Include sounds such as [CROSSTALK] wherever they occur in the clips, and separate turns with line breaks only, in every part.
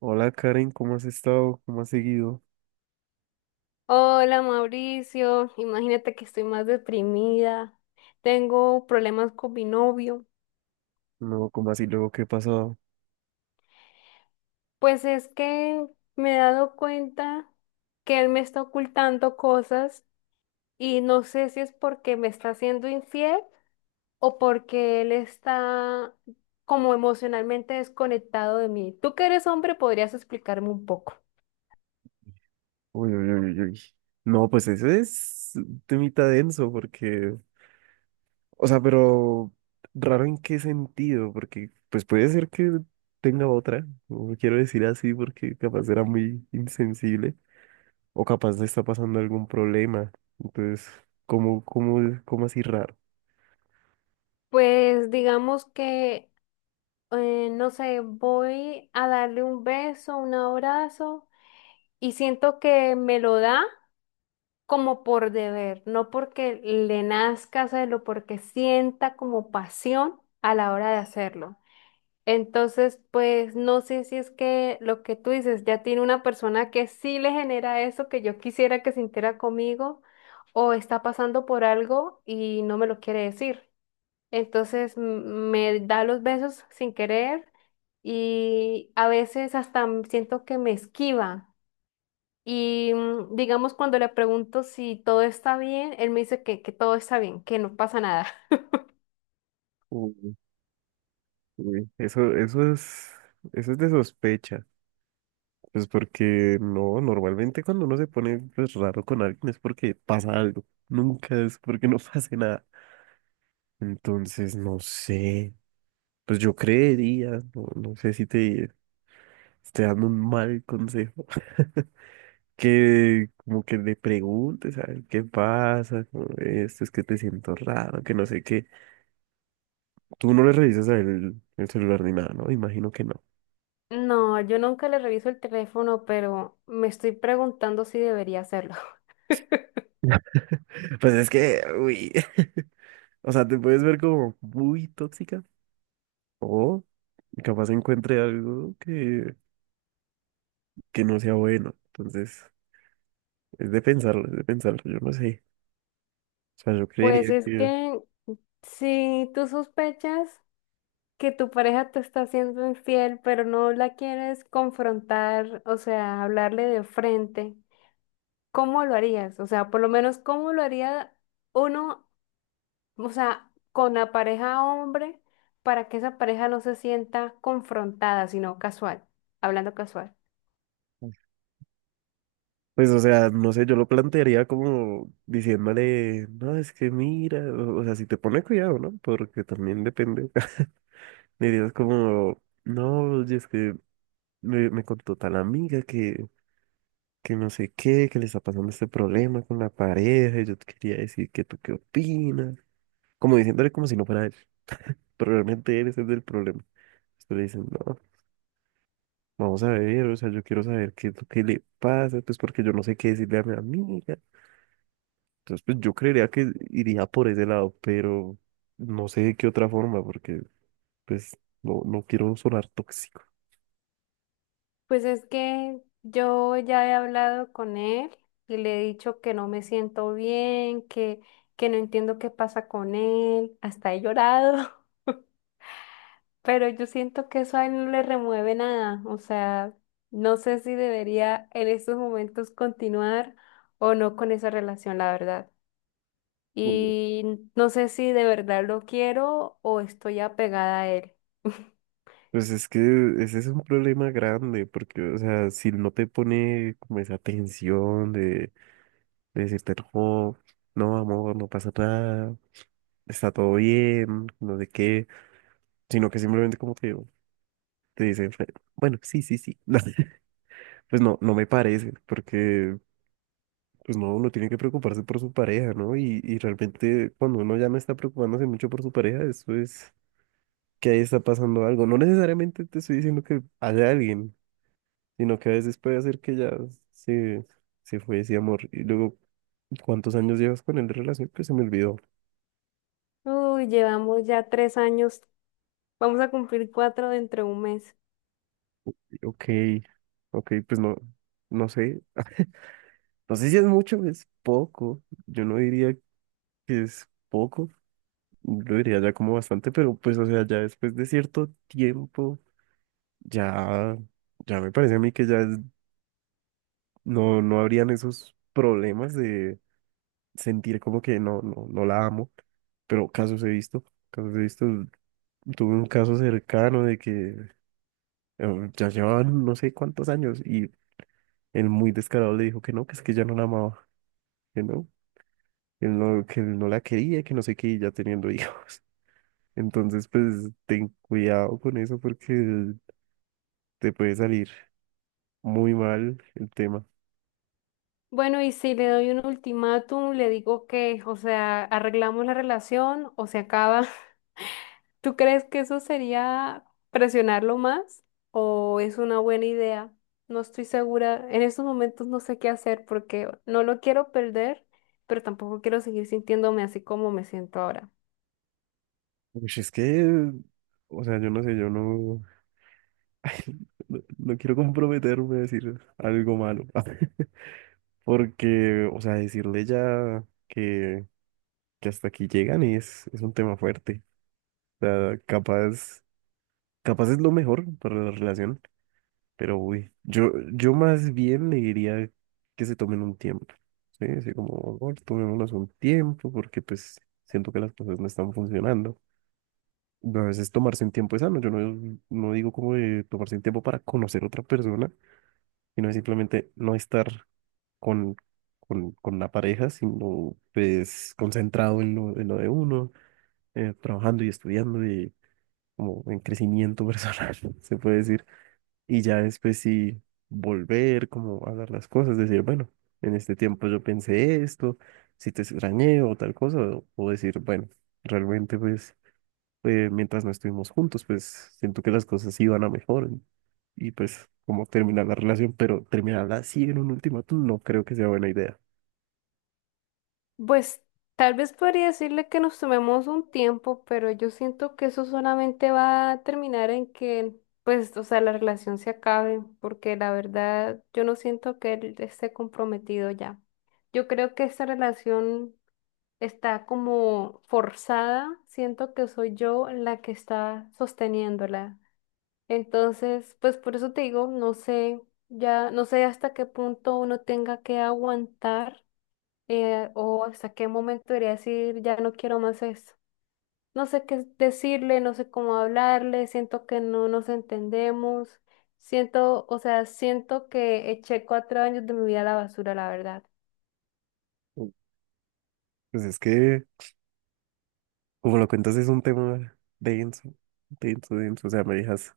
Hola Karen, ¿cómo has estado? ¿Cómo has seguido?
Hola Mauricio, imagínate que estoy más deprimida, tengo problemas con mi novio,
No, ¿cómo así luego qué ha pasado?
pues es que me he dado cuenta que él me está ocultando cosas y no sé si es porque me está siendo infiel o porque él está como emocionalmente desconectado de mí. Tú que eres hombre, podrías explicarme un poco.
Uy, uy, uy, uy. No, pues ese es un temita denso porque, o sea, pero raro en qué sentido, porque pues puede ser que tenga otra, no quiero decir así porque capaz era muy insensible o capaz le está pasando algún problema. Entonces, ¿cómo, cómo, cómo así raro?
Pues digamos que, no sé, voy a darle un beso, un abrazo. Y siento que me lo da como por deber, no porque le nazca hacerlo, porque sienta como pasión a la hora de hacerlo. Entonces, pues no sé si es que lo que tú dices ya tiene una persona que sí le genera eso que yo quisiera que sintiera conmigo o está pasando por algo y no me lo quiere decir. Entonces me da los besos sin querer y a veces hasta siento que me esquiva. Y digamos, cuando le pregunto si todo está bien, él me dice que todo está bien, que no pasa nada. [LAUGHS]
Uy, uy. Eso es, eso es de sospecha. Pues porque no, normalmente cuando uno se pone pues, raro con alguien es porque pasa algo. Nunca es porque no [LAUGHS] pase nada. Entonces, no sé. Pues yo creería, no, no sé si te estoy dando un mal consejo, [LAUGHS] que como que le preguntes a él qué pasa, como, esto es que te siento raro, que no sé qué. Tú no le revisas a él el celular ni nada, ¿no? Imagino que no.
No, yo nunca le reviso el teléfono, pero me estoy preguntando si debería hacerlo. [LAUGHS]
[LAUGHS] Pues es que, uy. [LAUGHS] O sea, te puedes ver como muy tóxica. O Y capaz encuentre algo que no sea bueno. Entonces, es de pensarlo, yo no sé. O sea, yo creería
Pues es
que,
que si tú sospechas que tu pareja te está siendo infiel, pero no la quieres confrontar, o sea, hablarle de frente, ¿cómo lo harías? O sea, por lo menos, ¿cómo lo haría uno? O sea, con la pareja hombre, para que esa pareja no se sienta confrontada, sino casual, hablando casual.
pues, o sea, no sé, yo lo plantearía como diciéndole, no, es que mira, o sea, si te pone cuidado, ¿no? Porque también depende. [LAUGHS] Le dirías como, no, y es que me contó tal amiga que no sé qué, que le está pasando este problema con la pareja, y yo te quería decir que tú qué opinas. Como diciéndole como si no fuera él. Pero realmente él es el del problema. Entonces le dicen, no, vamos a ver, o sea, yo quiero saber qué es lo que le pasa, pues porque yo no sé qué decirle a mi amiga. Entonces, pues yo creería que iría por ese lado, pero no sé de qué otra forma, porque pues no, no quiero sonar tóxico.
Pues es que yo ya he hablado con él y le he dicho que no me siento bien, que no entiendo qué pasa con él, hasta he llorado, [LAUGHS] pero yo siento que eso a él no le remueve nada. O sea, no sé si debería en estos momentos continuar o no con esa relación, la verdad.
Mm.
Y no sé si de verdad lo quiero o estoy apegada a él. [LAUGHS]
Pues es que ese es un problema grande, porque, o sea, si no te pone como esa tensión de decirte, no, no, amor, no pasa nada, está todo bien, no sé qué, sino que simplemente como que te dicen, "Fe- bueno, sí, sí, sí". [LAUGHS] No, pues no, no me parece, porque pues no, uno tiene que preocuparse por su pareja, ¿no? Y realmente cuando uno ya no está preocupándose mucho por su pareja, eso es que ahí está pasando algo. No necesariamente te estoy diciendo que haya alguien, sino que a veces puede hacer que ya se, se fue ese amor. Y luego, ¿cuántos años llevas con él de relación? Pues se me olvidó.
Uy, llevamos ya 3 años, vamos a cumplir 4 dentro de un mes.
Ok, ok, pues no, no sé. No sé si es mucho, o es poco. Yo no diría que es poco. Lo diría ya como bastante, pero pues, o sea, ya después de cierto tiempo, ya, ya me parece a mí que ya es- no, no habrían esos problemas de sentir como que no, no, no la amo, pero casos he visto, tuve un caso cercano de que ya llevaban no sé cuántos años y el muy descarado le dijo que no, que es que ya no la amaba, que no, que no, que no la quería, que no sé qué, y ya teniendo hijos. [LAUGHS] Entonces, pues, ten cuidado con eso porque te puede salir muy mal el tema.
Bueno, y si le doy un ultimátum, le digo que, o sea, arreglamos la relación o se acaba. [LAUGHS] ¿Tú crees que eso sería presionarlo más o es una buena idea? No estoy segura. En estos momentos no sé qué hacer porque no lo quiero perder, pero tampoco quiero seguir sintiéndome así como me siento ahora.
Pues es que, o sea, yo no sé, yo no, [LAUGHS] no, no quiero comprometerme a decir algo malo, [LAUGHS] porque, o sea, decirle ya que hasta aquí llegan es un tema fuerte. O sea, capaz, capaz es lo mejor para la relación, pero uy, yo más bien le diría que se tomen un tiempo, ¿sí? Así como, amor, tomémonos un tiempo, porque pues siento que las cosas no están funcionando. A veces tomarse un tiempo es sano. Yo no, no digo como de tomarse un tiempo para conocer a otra persona, sino es simplemente no estar con, con la pareja, sino pues concentrado en lo de uno, trabajando y estudiando y como en crecimiento personal, [LAUGHS] se puede decir. Y ya después sí volver, como a hablar las cosas, decir, bueno, en este tiempo yo pensé esto, si te extrañé o tal cosa, o decir, bueno, realmente pues mientras no estuvimos juntos, pues siento que las cosas iban a mejor y pues como terminar la relación, pero terminarla así en un ultimátum no creo que sea buena idea.
Pues tal vez podría decirle que nos tomemos un tiempo, pero yo siento que eso solamente va a terminar en que, pues, o sea, la relación se acabe, porque la verdad yo no siento que él esté comprometido ya. Yo creo que esta relación está como forzada, siento que soy yo la que está sosteniéndola. Entonces, pues por eso te digo, no sé, ya no sé hasta qué punto uno tenga que aguantar, o hasta qué momento debería decir, ya no quiero más esto. No sé qué decirle, no sé cómo hablarle, siento que no nos entendemos, siento, o sea, siento que eché 4 años de mi vida a la basura, la verdad.
Mm. Pues es que, como lo cuentas, es un tema denso, denso, denso, o sea, me dejas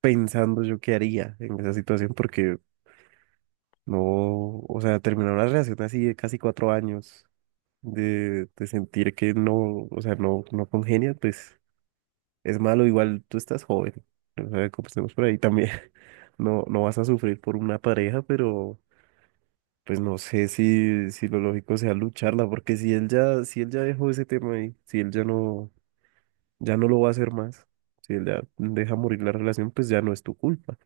pensando yo qué haría en esa situación porque no, o sea, terminar una relación así de casi 4 años, de sentir que no, o sea, no, no congenia, pues... es malo, igual tú estás joven, o sea, comencemos por ahí también. [LAUGHS] No, no vas a sufrir por una pareja, pero pues no sé si, si lo lógico sea lucharla, porque si él ya, si él ya dejó ese tema ahí, si él ya no, ya no lo va a hacer más, si él ya deja morir la relación, pues ya no es tu culpa.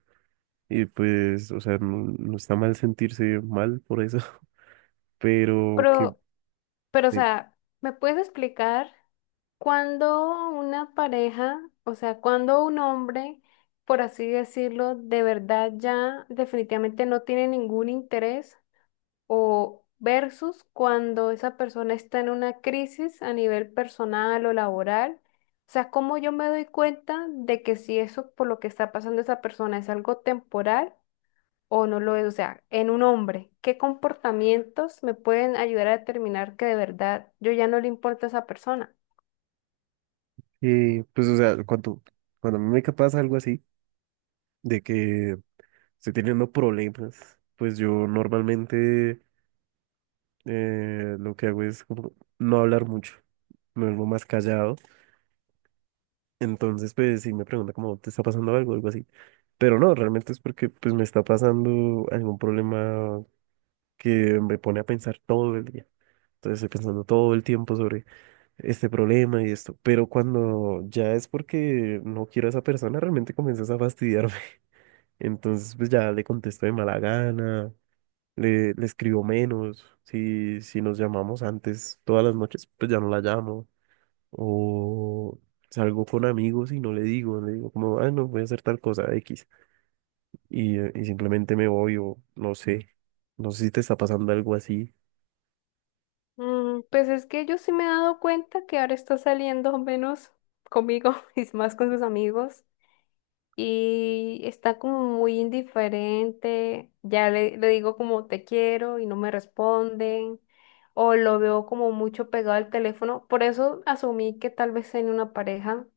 Y pues, o sea, no, no está mal sentirse mal por eso, [LAUGHS] pero que,
Pero, pero, o
eh,
sea, ¿me puedes explicar cuándo una pareja, o sea, cuándo un hombre, por así decirlo, de verdad ya definitivamente no tiene ningún interés? ¿O versus cuando esa persona está en una crisis a nivel personal o laboral? O sea, cómo yo me doy cuenta de que si eso por lo que está pasando esa persona es algo temporal o no lo es. O sea, en un hombre, ¿qué comportamientos me pueden ayudar a determinar que de verdad yo ya no le importa a esa persona?
pues, o sea, cuando, cuando a mí me pasa algo así, de que estoy teniendo problemas, pues yo normalmente lo que hago es como no hablar mucho, me vuelvo más callado. Entonces, pues sí me pregunta como, ¿te está pasando algo? Algo así. Pero no, realmente es porque pues me está pasando algún problema que me pone a pensar todo el día. Entonces estoy pensando todo el tiempo sobre este problema y esto. Pero cuando ya es porque no quiero a esa persona, realmente comienzas a fastidiarme. [LAUGHS] Entonces pues ya le contesto de mala gana le escribo menos, si, si nos llamamos antes todas las noches, pues ya no la llamo, o salgo con amigos y no le digo, le digo como, ah, no, voy a hacer tal cosa X, y simplemente me voy o no sé, no sé si te está pasando algo así.
Mm, pues es que yo sí me he dado cuenta que ahora está saliendo menos conmigo [LAUGHS] y más con sus amigos. Y está como muy indiferente, ya le digo como te quiero y no me responden, o lo veo como mucho pegado al teléfono, por eso asumí que tal vez tenía una pareja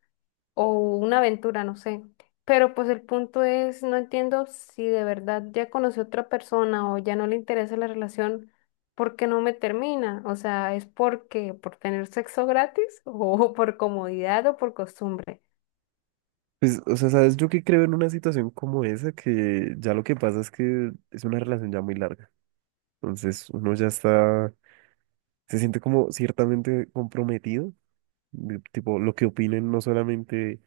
o una aventura, no sé. Pero pues el punto es, no entiendo si de verdad ya conocí a otra persona o ya no le interesa la relación, ¿por qué no me termina? O sea, ¿es porque por tener sexo gratis [LAUGHS] o por comodidad o por costumbre?
Pues, o sea, ¿sabes? Yo que creo en una situación como esa, que ya lo que pasa es que es una relación ya muy larga, entonces uno ya está, se siente como ciertamente comprometido, de- tipo, lo que opinen no solamente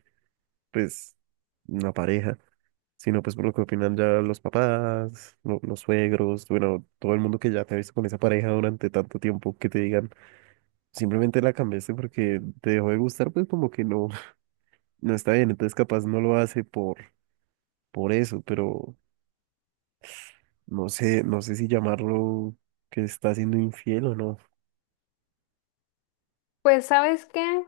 pues una pareja, sino pues por lo que opinan ya los papás, lo- los suegros, bueno, todo el mundo que ya te ha visto con esa pareja durante tanto tiempo que te digan, simplemente la cambiaste porque te dejó de gustar, pues como que no, [LAUGHS] no está bien, entonces capaz no lo hace por eso, pero no sé, no sé si llamarlo que está siendo infiel o no.
Pues, ¿sabes qué?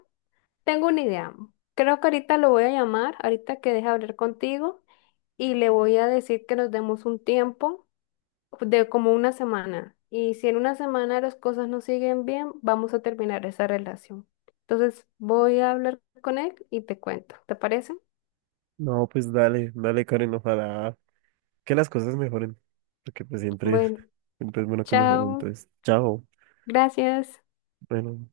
Tengo una idea. Creo que ahorita lo voy a llamar, ahorita que deje hablar contigo, y le voy a decir que nos demos un tiempo de como una semana. Y si en una semana las cosas no siguen bien, vamos a terminar esa relación. Entonces voy a hablar con él y te cuento. ¿Te parece?
No, pues dale, dale Karen, ojalá que las cosas mejoren, porque pues siempre,
Bueno,
siempre es bueno que mejoren,
chao.
entonces, chao,
Gracias.
bueno.